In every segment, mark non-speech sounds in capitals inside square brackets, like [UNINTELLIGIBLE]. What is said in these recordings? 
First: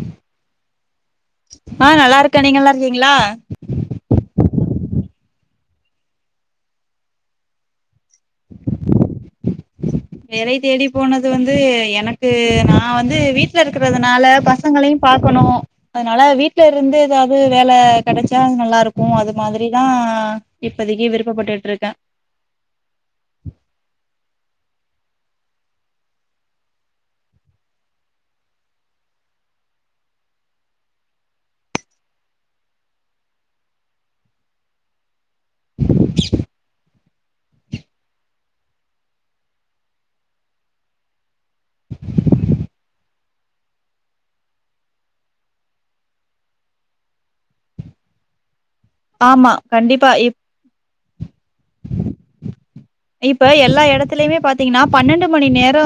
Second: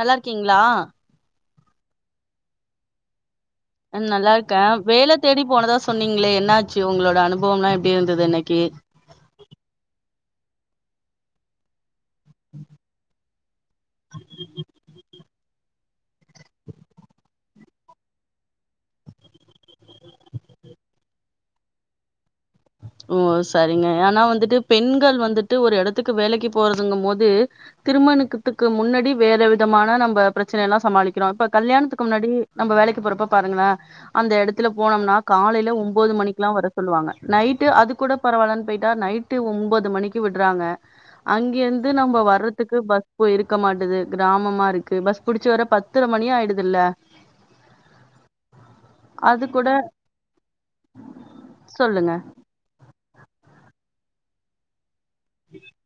நல்லார்க்கீங்ளா ஆ நல்லாருக்கே நீங்க நல்லா ர்க்கீங்ளா நல்லார்க்கே வேல தேடி போனதா சொன்னீங்ளே என்னாச்சு உங்களோட அனுபவம் லா எப்டி ஈந்ததின்னக்கி ம் வேலை தேடி போனது வந்து எனக்கு நா வந்து வீட்ல இருக்குறதுனால பச பசங்களையு பாக்கணு அதனால வீட்லருந்து ஏதாவது வேல கெடச்சா நல்லாருக்கு அது மாதிரி தா இப்பதக்கி விருப்ப பட்டுட்ருக்க ஓ சரிங்க ஆனா வந்துட்டு பெண்கள் வந்துட்டு ஒரு எடத்துக்கு வேலக்கி போறதுங்க போது திருமணத்துக்கு முன்னாடி வேற விதமான நம்ம பிரச்சன எல்லா சமாளிக்கிறோ இப்ப கல்யாணத்துக்கு முன்னாடி நம்ம வேலக்கி போறப்ப பாருங்களே அந்த எடத்துல போனோம்னா காலையில ஒன்பது மணிக்கெல்லா வர சொல்லுவாங்க நைட்டு அது கூட பரவால்லன்னு போயிட்டா நைட்டு ஒம்பது மணிக்கு விட்றாங்க அங்கெர்ந்து நம்ம வர்றதுக்கு பஸ் போய் இருக்க மாட்டேது கிராமமா ருக்கு பஸ் புடிச்சு வர பத் பத்தர மணி ஆயிடுதில்ல ஆமா கண்டிப்பா இப் சொல்லுங்க இப்ப எல்லா எடத்துலயுமே பாத்தீங்னா பன்னெண்டு மணி நேரோ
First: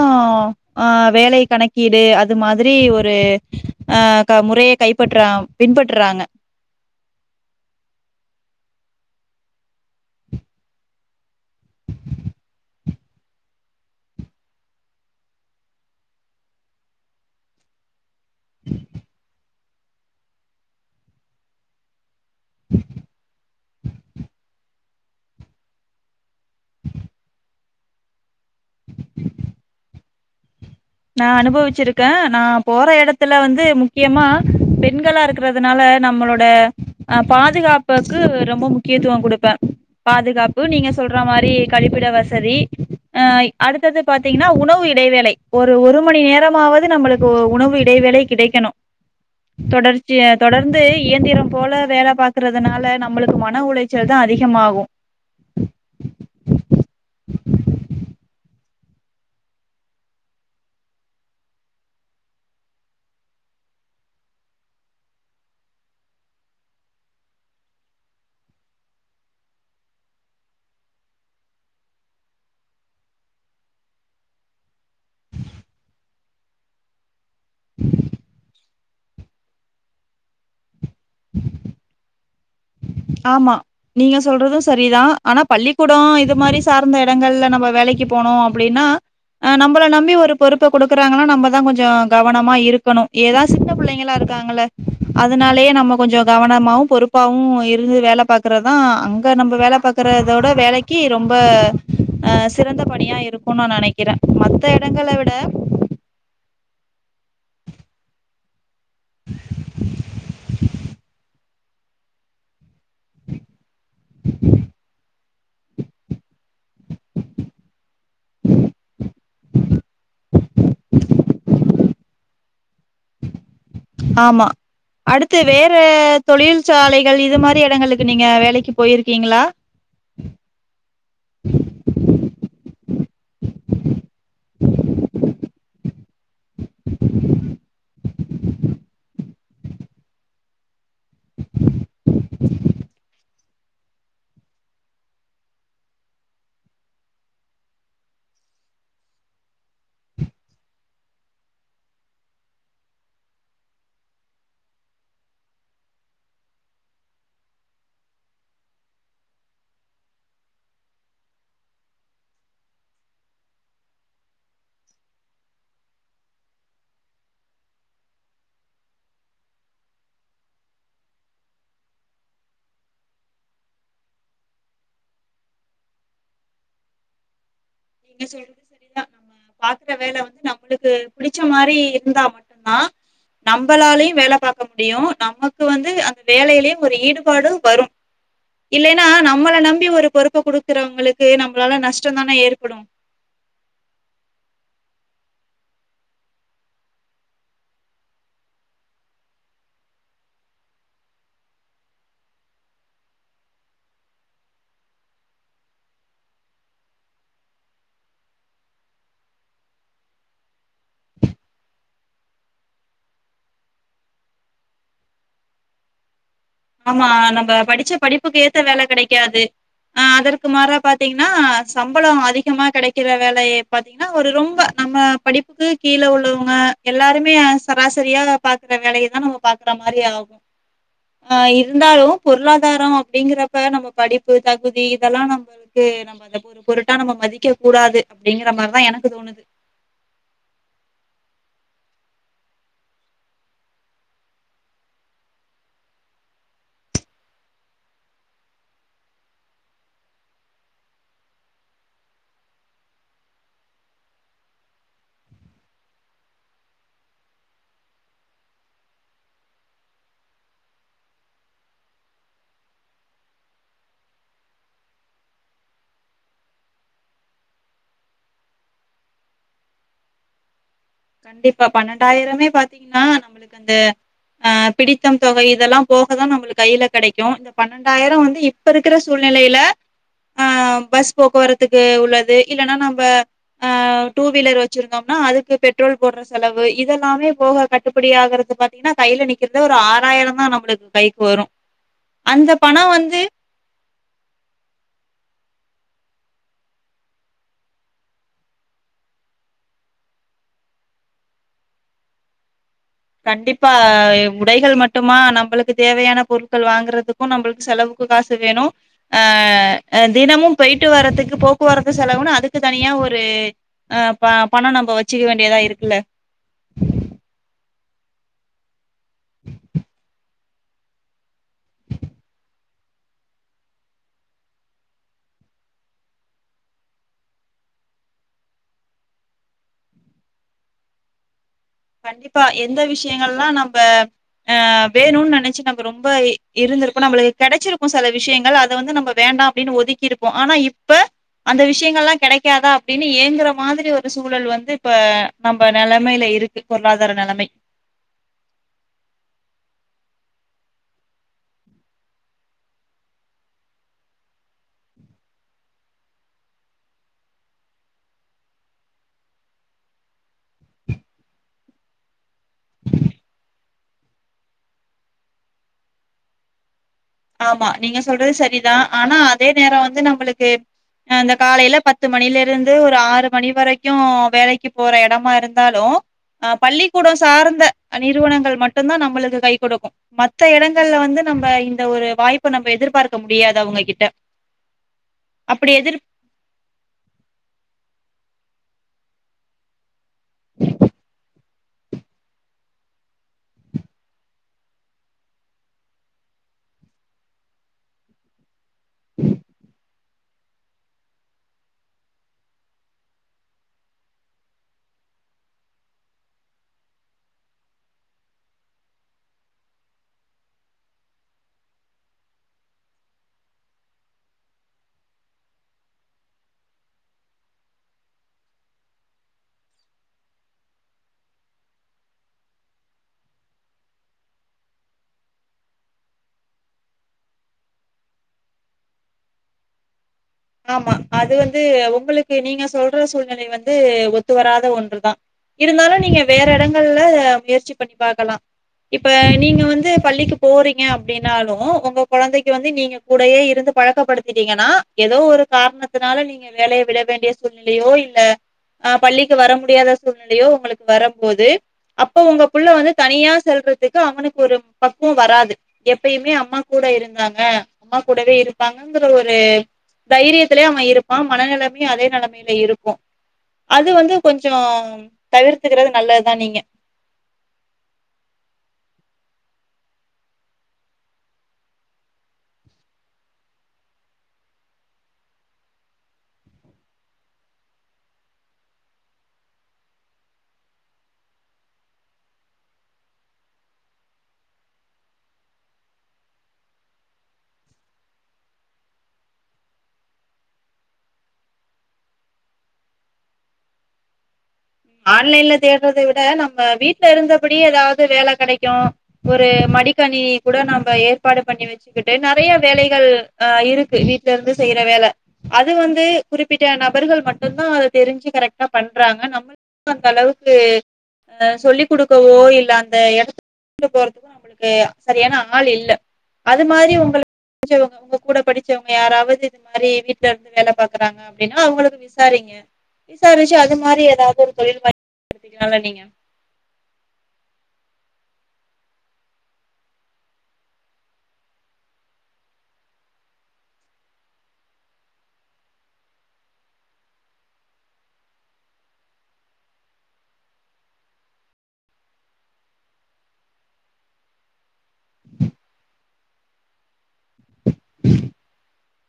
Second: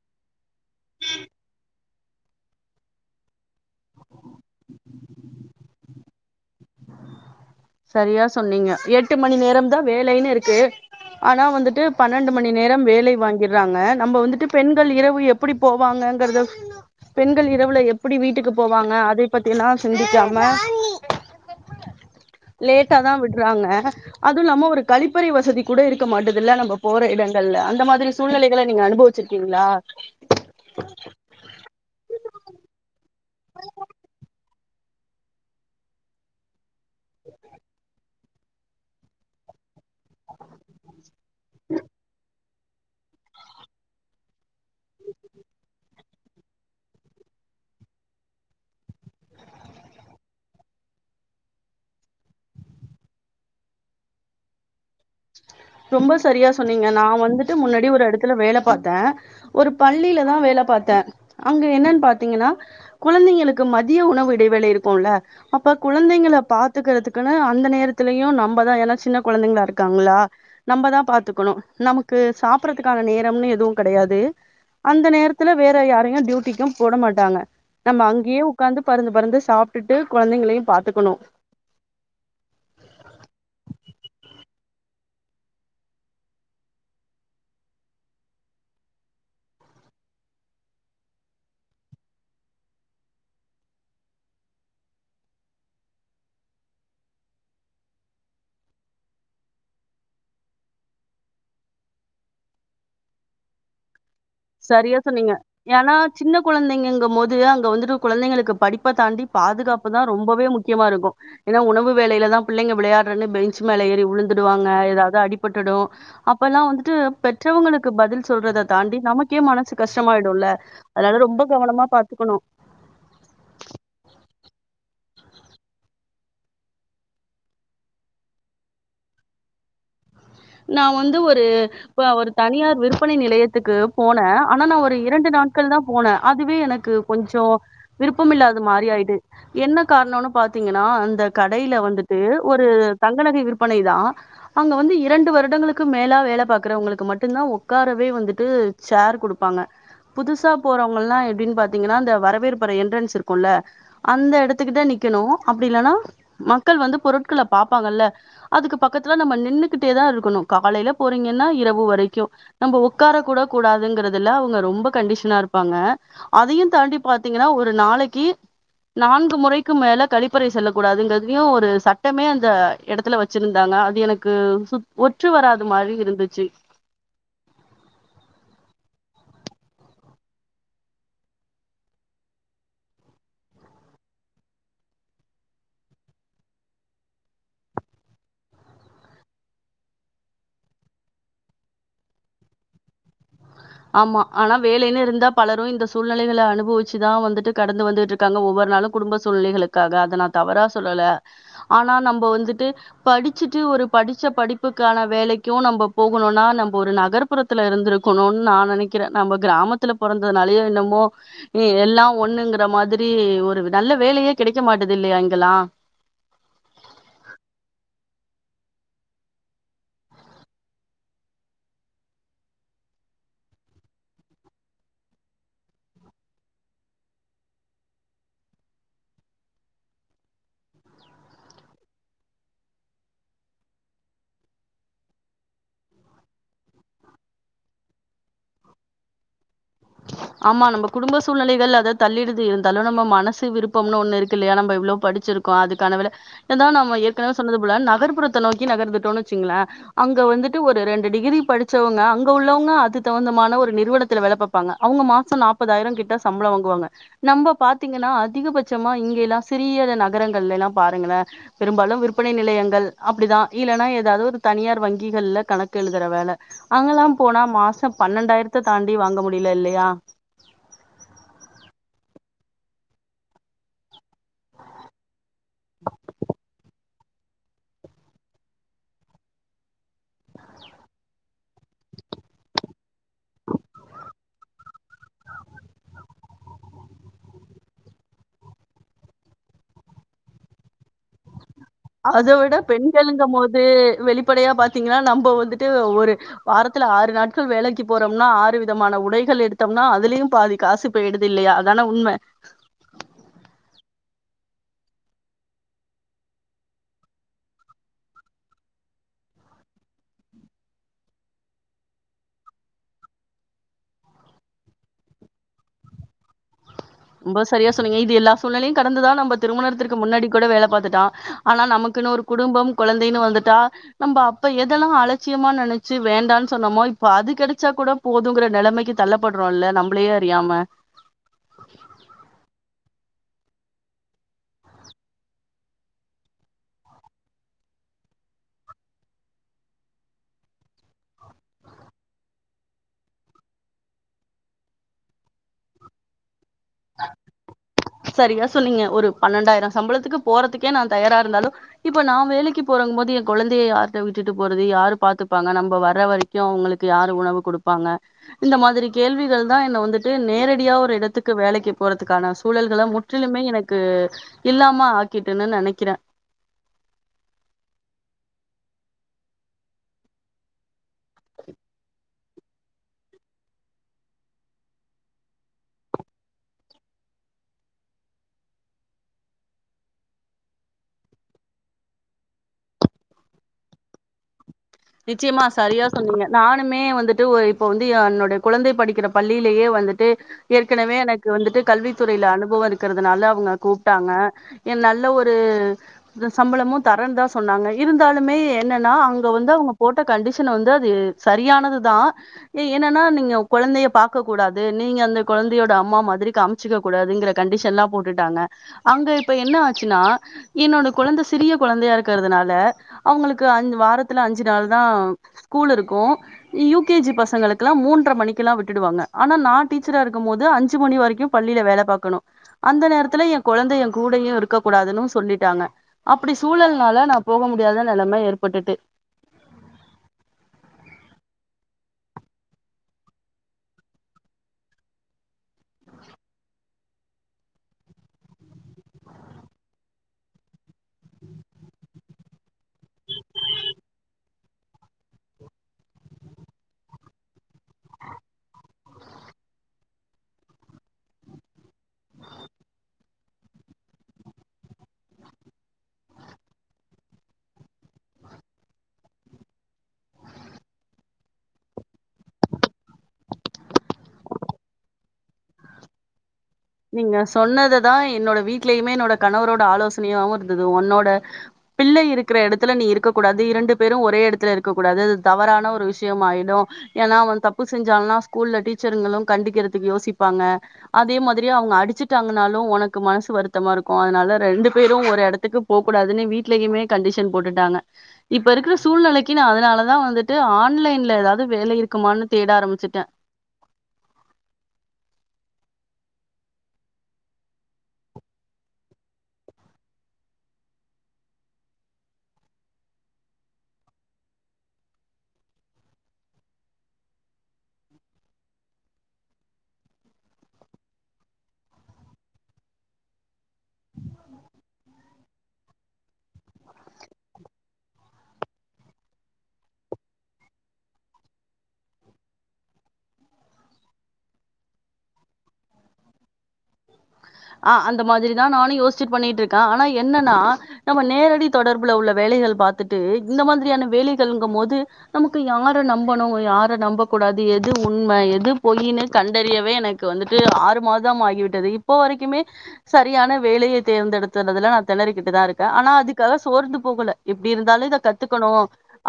ஆ வேலை கணக்கீடு அது மாதிரி ஒரு அ முறையை கைப்பற்றா பின்பற்றாங்க சரியா சொன்னீங்க எட்டு மணி நேரம்தா வேலைன்னு இருக்கு ஆனா வந்துட்டு பன்னெண்டு மணி நேரம் வேலை வாங்கிறாங்க நம்ம வந்துட்டு பெண்கள் இரவு எப் எப்படி போவாங்கங்கறத பெண்கள் இரவுல எப்டி எப்படி வீட்டுக்கு போவாங்க அதை பத்தி எல்லா சிந்திக்காம லேட்டா தா விட்றாங்க அதுவுலாம ஒரு கழிப்பறை வசதி கூட இருக்க மாட்டதில்ல நம்ம போற இடங்கள்ல அந்த மாதிரி சூழ்நிலை கள நீங்க அனுபவிச்சிருக்கீங்ளா நா அனுபவச்சிருக்கே நா போற எடத்துல வந்து முக்கியமா பெண்களா இருக்கறதுனால நம்மளோட அ பாதுகாப்புக்கு ரொம்ப முக்கியத்துவ குடுப்பே பாதுகாப்பு நீங்க சொல்ற மாரி கழிப்பிட வசதி அ அடுத்தது பாத்தீங்னா உண உணவு இடைவேளை ஒரு ஒரு மணி நேரமாவது நம்மளுக்கு உணவு இடைவேளை கிடைக்கணு தொடர்ச்சி தொடர்ந்து இயந்திரம் போல வேல பாக்குறதுனால நம்பளுக்கு மன உளை ச்சல் தா அதிகமாகு ரொம்ப சரியா சொன்னீங்க நா வந்துட்டு முன்னாடி ஒரு எடத்துல வேல பாத்த ஒரு பள்ளிலதா வேல பாத்த அங்க என்னன் பாத்தீங்கன்னா குழந்தைங்களுக்கு மதிய உணவு இடைவேளை இருக்குல அப்ப குழந்தைங்கள பாத்துக்கறதுக்குன்னு அந்த நேரத்துலயு நம்மதா ஏனா சின்ன கொழந்தைங்களா இருக்காங்களா நம்பதா பாத்துக்கணு நமக்கு சாப்பறதுக்கான நேரம்னு எதுவு கெடையாது அந்த நேரத்துல வேற யாரையு டியூட்டிக்கு போட மாட்டாங்க நம்ம அங்கயே உக்காந்து பறந்து பறந்து சாப்டுட்டு கொழந்தைங்களையு பாத்துக்கணு ஆமா நீங்க சொல்றது சரிதா ஆனா பள்ளிக்கூட இது மாரி சார்ந்த எடங்கள்ல நம்ம வேலைக்கு போனோ அப்டின்னா ஆ நம்பள நம்பி ஒரு பொறுப்ப குடுக்குறாங்கன்னா நம்பதா கொஞ்சோ கவனமா இருக்கணு ஏதா சின்ன புள்ளைங்களா இருக்காங்கள அதனாலயே நம்ம கொஞ்சோ கவனமாவு பொறுப்பாவு இர் இருந்து வேல பாக்கறதா அங்க நம்ப வேல பாக்கறதோட வேலைக்கி ரொம்ப அ சிறந்த பணியா இருக்குனு நா நனைக்கறே மத்த சரியா எடங்கள விட சொன்னீங்க. ஏன்னா சின்ன கொழந்தைங்கங்க மோது அங்க வந்துட்டு குழந்தைங்களுக்கு படி ப்ப தாண்டி பாதுகாப்புதா ரொம்பவே முக்கியமா இருக்கு ஏனா உணவு வேளையிலதா பிள்ளைங்க விளையாடுறன்னு பெஞ்சு மேல ஏறி உழுந்துடுவாங்க ஏதாவது அடிபட்டுடு அப்பல்லா வந்துட்டு பெ பெற்றவுங்களுக்கு பதில் சொல்றத தாண்டி நமக்கே மனசு கஷ்டமாயிடுல அதனால ரொம்ப கவனமா பாத்து க்குணு ஆமா அடுத்து வேற தொழிற்சாலைகள் இது மாரி எடங்களுக்கு நீங்க வேலைக்கு போயிருக்கீங்ளா நா வந்து ஒரு ஒரு தனியார் விற்பனை நிலையத்துக்கு போன ஆனா நா ஒரு இரண்டு நா ட்கள் தா போன அதுவே எனக்கு கொஞ்சோ விருப்பம் இல்லாத மாரி ஆயிடு என்ன காரணோன்னு பாத்தீங்கன்னா அந்த கடையில வந்துட்டு ஒரு தங்கநகை விற்பனைதா அங்க வந்து‌ எ இரண்டு வருடங்களுக்கு மேலா வேல பாக்குறவங்களுக்கு மட்டுந்தா உக்காரவே வந்துட்டு சேர் குடுப்பாங்க புதுசா போறவங்கல்லா எப்டின் பாத்தீங்கன்னா இந்த வரவேற்பரை என்ட்ரன்ஸ் இருக்குல்ல அந்த எடத்துகிட்ட நிக்கணு அப்டி இல்லனா மக்கள் வந்து பொருட்கள பாப்பாங்கல்ல அதுக்கு பக்கத்துல நம்ம நின்னு க்கிட்டே தா இருக்கனு காலையில போறீங்கன்னா இரவு வரைக்கு நம்ப உக்கார கூட கூடாதுங்கறதுல அவுங்க ரொம்ப கண்டிஷனா இருப்பாங்க அதையு தாண்டி பாத்தீங்கன்னா ஒரு நாளைக்கு நான்கு முறைக்கு மேல கழிப்பறை செல்ல கூடாதுங்கதையு ஒரு சட்டமே அந்த எடத்துல வ ச்சிருந்தாங்க அது எனக்கு சு ஒற்று வராது மாரி இருந்துச்சு நீங்க சொல்றது சரிதா பாக்குற வேல வந்து நம்பளுக்கு பிடிச்ச மாரி இருந்தா மட்டுதா நம்பளாலயு வேல பாக்க முடியு நமக்கு வந்து அந்த வேலையிலயு ஒரு ஈடுபாடு வரு இல்லைன்னா நம்பள நம்பி ஒரு பொறுப்ப குடுக்குறவுங்களுக்கு நம்பளால நஷ்டோ தான ஏற் படு ஆமா ஆனா வேலைன்னு இருந்தா பலரு இந்த சூழ்நிலகளை அனுபவிச்சுதா வந்துட்டு கடந்து வந்துட்ரு க்காங்க ஒவ்வொரு நாளு குடும்ப சூழ்நிலைகளுக்காக அத நா தவறா சொல்லல ஆனா நம்ப வந்துட்டு படிச்சுட்டு ஒரு படிச்ச படிப்புக்கான வேலைக்கு நம்ம போகணுனா நம்ப ஒரு நகர்ப் புறத்துல இருந்த இருக்கணுன்னு நா நனைக்கிற நம்ம கிராமத்துல பொறந்ததுனாலயோ என்னமோ ம் எல்லா ஒண்ணுங்குற மாதிரி ஒரு நல்ல வேலையே கெடைக்க மாட்டது இல்லையா இங்கல்லா ஆமா நம்ம படிச்ச படிப்புக்கு ஏத்த வேல கெடைக்காது அ அதற்கு மாறா பாத்தீங்கன்னா சம்பள அதிகமா கெடைக்கிற வேலைய பாத்தீங்கன்னா ஒரு ரொம்ப நம்ம படிப்புக் கீழ உள்ளவங்க எல்லாருமே சராசரியா பாக்குற வேலைய தா நம்ம பாக்குற மாரி ஆகு ஆ இருந்தாலு பொருளாதார அப்டிங்குறப்ப நம்ம படிப்பு தகுதி இதெல்லா நம்ம வந்து நம்ம அத ஒரு பொருட்டா நம்ம மதிக்க கூடாது அப்டிங்கிற மாரிதா எனக்கு தோணுது ஆமா நம்ப குடும்ப சூழ்நிலைகள் அதா தள்ளிடுது இருந்தாலு நம்ம மனசு விருப்பம்னு ஒண்ணு இருக்கு இல்லையா நம்ப இவ்வளோ படிச்சிரு க்கோ அதுக்கான வேல இருந்தா நம்ம ஏற்கனவே சொன்னது போல நகர்புறத்த நோக்கி நகர்ந்துட்டோனு வச்சுங்ளே அங்க வந்துட்டு ஒரு ரெண்டு டிகிரி படிச்சவங்க அங்க உள்ளவங்க அது தகுந்தமான ஒரு நிறுவனத்துல வேல பாப்பாங்க அவுங்க மாச நாப்பதாயிர கிட்ட சம்பளம் வாங்குவாங்க நம்ப பாத்தீங்கன்னா அதிகபட்சமா இங்கைலா சிறிய நகரங்கள்லைலா பாருங்களே பெரும்பாலு விற்பனை நிலையங்கள் அப்டிதா இல்லன்னா ஏதாவது ஒரு தனியார் வங்கிகள்ல கணக்கு எழுதுற வேல அங்கெல்லா போனா மாச பன்னெண்டாயிரத்த தாண்டி வாங்க முடியல இல்லையா கண்டிப்பா பன்னெண்டாயிரமே பாத்தீங்கன்னா நம்மளுக்கு அந்த ஆ பிடித்தம் தொகை இதெல்லா போகதா நம்மளுக்கு கையில கெடைக்கு இந்த பன்னெண்டாயிர வந்து இப்ப இருக்குற சூழ்நிலையில ஆ பஸ் போக்குவரத்துக்கு உள்ளது இல்லன்னா நம்ப ஆ டூ வீலர் வச்சிருந்தோம்னா அதுக்கு பெட் ரோல் போடுற செலவு இதெல்லாமே போக கட்டுப்படி ஆகுறது பாத்தீங்கன்னா கையில நிக்கிறது ஒரு ஆறாயிர தா நம்மளுக்கு கைக்கு வரு அத விட பெண்களுங்கம் போது வெளிப்படையா பாத்தீங்கன்னா நம்ம வந்துட்டு ஒரு வாரத்துல ஆறு நாட்கள் வேலைக்கு போறோம்னா ஆறு விதமான உடைகள் எடுத்தோம்னா அதுலயு பாதி காசு போயிடுது இல்லையா அதான உண்ம கண்டிப்பா உடைகள் மட்டுமா நம்பளுக்கு தேவையான பொருட்கள் வாங்குறது க்கு நம்பளுக்கு செலவுக்கு காசு வேணு அ தினமும் போயிட்டு வரதுக்கு போக்குவரத்து செலவுனு அதுக்கு தனியா ஒரு அ பணம் நம்ப வச்சுக்க வேண்டியதா இருக்குல்ல ரொம்ப சரியா சொன்னீங்க இது எல்லா சூழ்நிலையு கடந்துதா நம்ப திருமணத்திற்கு முன்னாடி கூட வேல பாத்துட்ட ஆனா நமக்குனு ஒரு குடும்பம் கொழந்தைன்னு வந்துட்டா நம்ப அப்ப எதெல்லா அலட்சியமா நெனச்சு வேண்டான்னு சொன்னோமோ இப்ப அது கெடச்சா கூட போதுங்குற நெலமைக்கு தள்ளப்படுறோம்ல நம்பளயே அறியாம கண்டிப்பா எந்த விஷயங்கல்லா நம்ப ஆ வேணும்னு நெனச்சு நம்ப ரொம்ப இ இருந்துருப்போ நம்பளுக்கு கெடச்சிருக்கு செல விஷயங்கள் அத வந்து நம்ப வேண்டா அப்டின்னு ஒதுக்கி இருப்போ ஆனா இப்ப அந்த விஷயங்களல்லா கெடைக்காதா அப்டின்னு ஏங்குற மாதிரி ஒரு சூழல் வந்து இப்ப நம்ப நிலைமையில இருக் பொருளாதார நெலமை சரியா சொன்னீங்க ஒரு பன்ணென்டாயிரோ சம்பளத்துக்கு போறதுக்கே நா தயாரா இருந்தாலு இப்ப நா வேலைக்கு போறங்கம் போது என கொழந்தைய யார்ட்ட விட்டுட்டு போறது யாரு பாத்துப்பாங்க நம்ப வர்ற வரைக் க்கு அவுங்ளுக்கு யாரு உணவு குடுப்பாங்க இந்த மாதிரி கேள்விகள் தா என்ன வந்துட்டு நேரடியா ஒரு இடத்துக் கு வேலக்கு போறதுக்கான சூழல்கள முற்றிலுமே எனக்கு இல்லாம ஆக்கிட்டுன்னு நெனைக்கிறே ஆமா நீங்க சொல்றது சரிதா ஆனா அதே நேரோ வந்து நம்பளுக்கு அந்த காலைல பத் து மணில இருந்து ஒரு ஆறு மணி வரைக்கு வேலக்கு போற எடமா இருந்தாலூ ஆ பள்ளிக்கூட சார்ந்த நிறுவனங்கள் மட்டுந்தா நம்மளுக்கு கை குடுக்கு மத்த எடங்கள்ல வந்து நம்ப இந்த ஒரு வாய்ப்ப நம்ம எதிர்பார்க்க முடியாது அவுங்ககிட்ட நிச்சயமா சரியா சொன்னீங்க நானுமே வந்துட்டு ஒரு இப்ப வந்து என்னுடைய குழந்தை படிக்கிற பள்ளியிலயே வந்துட்டு ஏற்கனவே எனக்கு வந்துட்டு கல்வித்துறைல அனுபவ இருக்கறதுனால அவுங்க கூப்ட்டாங்க என் நல்ல ஒரு சம்பளமு தரன்னு தா சொன்னாங்க இருந்தாலுமே என்னனா அங்க வந்து அவுங்க போட்ட கண்டிஷன் வந்து அது சரியானதுதா ஏ ஏனன்னா நீங்க கொழந்தைய பாக்க கூடாது நீங்க அந்த கொழந்தையோட அம்மா மாதிரி காமிக் ச்சுக்க கூடாதுங்கற கண்டிஷன்ல்லா போட்டுட்டாங்க அங்க இப்ப என்ன ஆச்சுன்னா என்னோட கொழந்தை சிறிய கொழந்தையா இருக்கறதுனால அவுங்களுக்கு அஞ் வாரத்துல அஞ்சி நாள் தா ஸ்கூல் இருக்கு யூ கே ஜி பசங்களுக்குல்லா மூன்ற மணிக்கெல்லா விட்டுடுவாங்க ஆனா நா டீச்சரா இருக்கு போது அஞ்சு மணி வரைக்கு பள்ளில வேல பாக்கணு அந்த நேரத்துல என் கொழந்தங்க எ கூடையு இருக்க கூடாதுன்னு சொல்லிட்டாங்க அப்பிடி சூழல்னால நா போக முடியாத நெலம ஏற்பட்டுட்டு ஆமா அது வந்து உங்களுக்கு நீங்க சொல்ற சூழ்நிலை வந்து ஒத்து வராத ஒன்று தா இருந்தாலு நீங்க வேற எடங்கள்ல முயற்சி பண்ணி பாக்கலா இப்ப நீங்க வந்து பள்ளிக்கு போறீங்க அப்டின்னாலூ ஒங்க கொழந்தைக்கு வந்து நீங்க கூடயே இருந்து பழக்கப்படுத்திட்டீங்கனா எதோ ஒரு காரணத்னால நீங்க வேலய விட வேண்டிய சூழ்நிலையோ இல்ல ஆ பள்ளிக்கு வர முடியாத சூழ்நிலையோ உங்களுக்கு வரம் போது அப்போ உங்க புள்ள வந்து தனியா செல்றதுக்கு அவனுக்கு ஒரு பக்குவொ வராது எப்பயுமே அம்மா கூட இருந்தாங்க அம்மா கூடவே இருப்பாங்கங்கிற ஒரு தைரியத்திலே அவ இருப்பா மனநெலமையு அதே நெலமைல இருக்கு அது வந்து கொஞ்சொ தவிர்த்துக்கிறது நல்லதுதா நீங்க நீங்க சொன்னதுதா என்னோட வீட்லயுமே என்னோட கணவரோட ஆலோசனையாவு இருந்தது ஒன்னோட பிள்ளை இருக்கிற எடத்துல நீ இருக்க கூடாது இரண்டு பேரு ஒரே எடத்துல இருக்க கூடாது அது தவறான ஒரு விஷயமாயிடு ஏனா அவ தப்பு செஞ்சானா ஸ்கூல்ல டீச்சருங்களு கண்டிக்கிறதுக்கு யோசிப்பாங்க அதே மாதிரி திரி அவுங்க அடிச்சிட்டாங்னாலு ஒனக்கு மனசு வருத்தமா இருக்கு அதனால ரெண்டு பேரும் ஒரு எடத்துக்கு போ கூடாதுன்னு வீட்லயுமே கண்டிஷன் போட்டுட்டாங்க இப்ப இருக்கிற சூழ்நெலைக்கு நா அதனாலதா வந்துட்டு ஆன்லைன்ல ஏதாது வேலை இருக்குமான்னு தேட ஆரம்பிச்சுட்ட ஆன்லைன்ல தேடறதை விட நம்ம வீட்ல இருந்தபடி ஏதாவது வேல கெடைக்கு ஒரு மடிக்கணி கூட நம்ப ஏற்பாடு பண்ணி வச்சு வச்சக்கிட்டு நெறைய வேலைகள் ஆ இருக்கு வீட்ல இருந்து செய்ற வேல அது வந்து குறிப்பிட்ட நபர்கள் மட்டும்ந்தா அத தெரிஞ்சி கரெக்டா பண்றாங்க நம் அந்த அளவுக்கு அந்த சொல்லிக் குடுக்கவோ இல்ல அந்த எடத்து கூட்டிட்டு போறதுக்கோ நம்ளுக்கு சரியான ஆள் இல்ல அது மாரி உங்களுக் படிச்சவங்க உங்க கூட படிச்சவங்க யாராவது இது மாரி வீட்ல இருந்து வேல பாக்றாங்க அப்பிடின்னா அவுங்களுக்கு விசாரிங்க விசாரிச்சு அது மாரி ஏதாவது ஒரு தொழில் [UNINTELLIGIBLE] க்கலா நீங்க ஆ அந்த மாரி தா நானு யோசிச்சி பண்ணிட்டு இருக்கே ஆனா என்னனா நம்ம நேரடி தொடர்பு உள்ள வேலைகள பாத்துட்டு இந்த மாதிரியான வேலைகள் இங்க போது நமக்கு யார நம்பனு யார நம்ப கூடாது எது உண்ம எது பொயின்னு கண்டறியவே எனக்கு க்கு வந்துட்டு ஆறு மாதம் ஆகிவிட்டது இப்போ வரைக்குமே சரியான வேலய தேர்ந்தெடுத்துறதுலநா தெனறிக்கிட்டுதா இருக்கே ஆனா அதுக்காக சோர்ந்து போகல எப்பிடி இருந்தாலும் இத கத்துக்கணும்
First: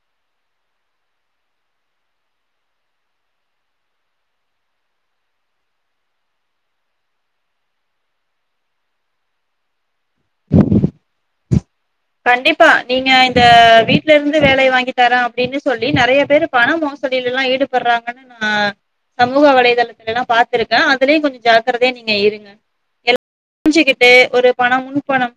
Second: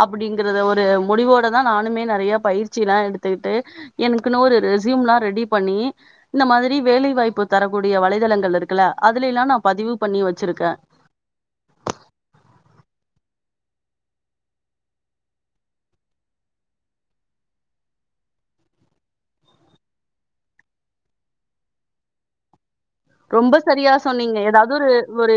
அப்பிடிங்கறத ஒரு முடிவோடதான் நானுமே நறைய பயிற்சி எல்லாம் எடுத்துக்கிட்டு எனக்குன்னு ஒரு ரெசியூம் எல்லாம் ரெடி பண்ணி இந்த மாதிரி வேலைவாய்ப்பு தரக்கூடிய வலைதளங்கள் இருக்குல்ல அதுல எல்லாம் நான் பதிவு பண்ணி வச்சிருக்கே கண்டிப்பா நீங்க இந்த வீட்ல இருந்து வேலையை வாங்கி தர அப்பிடின்னு சொல்லி நறைய பேரு பண மோசடியில எல்லாம் ஈடுபடுறாங்கன்னு நான் சமூக வலைதளங்கல்லாம் பாத்திருக்கேன் அதுலயும் கொஞ்சம் ஜாக்கிரதையா நீங்க இருங்க ரொம்ப சரியா தெரிஞ்சுக்கிட்டு சொன்னீங்க ஏதாவது பணம் ஒரு முன்பணம் ஒரு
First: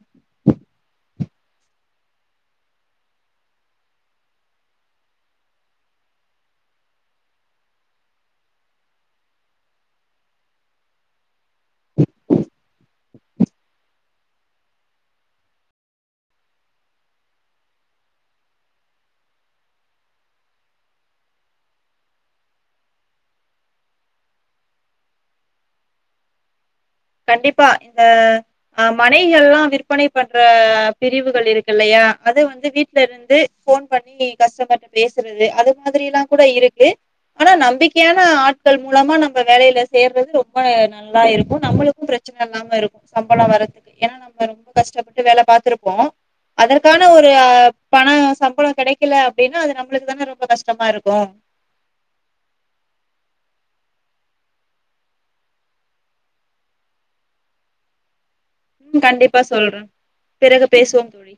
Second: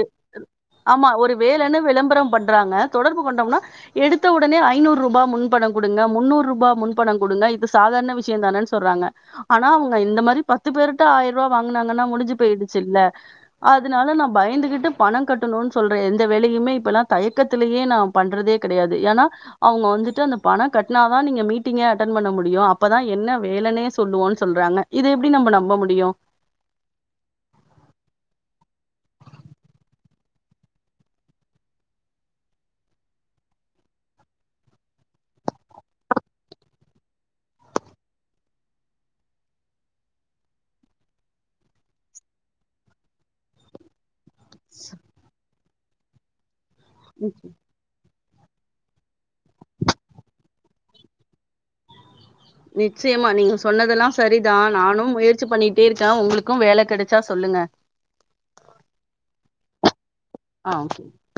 ஆமா ஒரு வேலைன்னு விளம்பரம் பண்றாங்க தொடர்பு கொண்டோம்னா எடுத்த உடனே ஐநூறு ரூபா முன்பணம் குடுங்க முன்னூறு ரூபா முன்பணம் குடுங்க இது சாதாரண விஷயம் தானேன்னு சொல்றாங்க ஆனா அவங்க இந்த மாறி பத்து பேருட்ட ஆயிரம் ரூபா வாங்கினாங்கன்னா முடிஞ்சு போயிருச்சுல்ல அதனால நா பயந்துகிட்டு பணம் கட்டணும்னு சொல்ற எந்த வேலையுமே இப்பல்லாம் தயக்கத்தலேயே நா பண்றதே கிடையாது ஏன்னா அவங்க வந்துட்டு அந்த பணம் கட்டினாதான் நீங்க மீட்டிங்கே அட்டன் பண்ண முடியும் அப்பதான் என்ன வேலன்னே சொல்லுவோன்னு சொல்றாங்க இத எப்படி நம்ம நம்ப முடியும் கண்டிப்பா இந்த அ இந்த மனைகள் எல்லாம் விற்பனை பண்ற பிரிவுகள் இருக்கு இல்லையா அத வந்து வீட்ல இருந்து ஃபோன் பண்ணி கஸ்டமர்ட்ட பேசுறது அது மாதிரி எல்லாம் கூட இருக்கு ஆனா நம்பிக்கையான ஆட்கள் மூலமா நம்ம வேலையில சேர்றது ரொம்ப நல்லா இருக்கும் நம்மளுக்கு பிரச்சனை இல்லாம இருக்கும் சம்பளம் வரதுக்கு ஏன்னா நம்ம ரொம்ப கஷ்டப்பட்டு வேல பாத்திருப்போம் அதற்கான ஒரு நி- பணம் சம்பளம் கிடைக்கல அப்படின்னா அது நம்மளுக்கு தானே ரொம்ப கஷ்டமா இருக்கும் நிச்சயமா நீங்க சொன்னதெல்லாம் சரிதான் நானும் முயற்சி பண்ணிட்டே இருக்கேன் உங்களுக்கும் வேல கிடைச்சா சொல்லுங்க ம் கண்டிப்பா சொல்றேன் பிறகு ஆ பேசுவோம் தோழி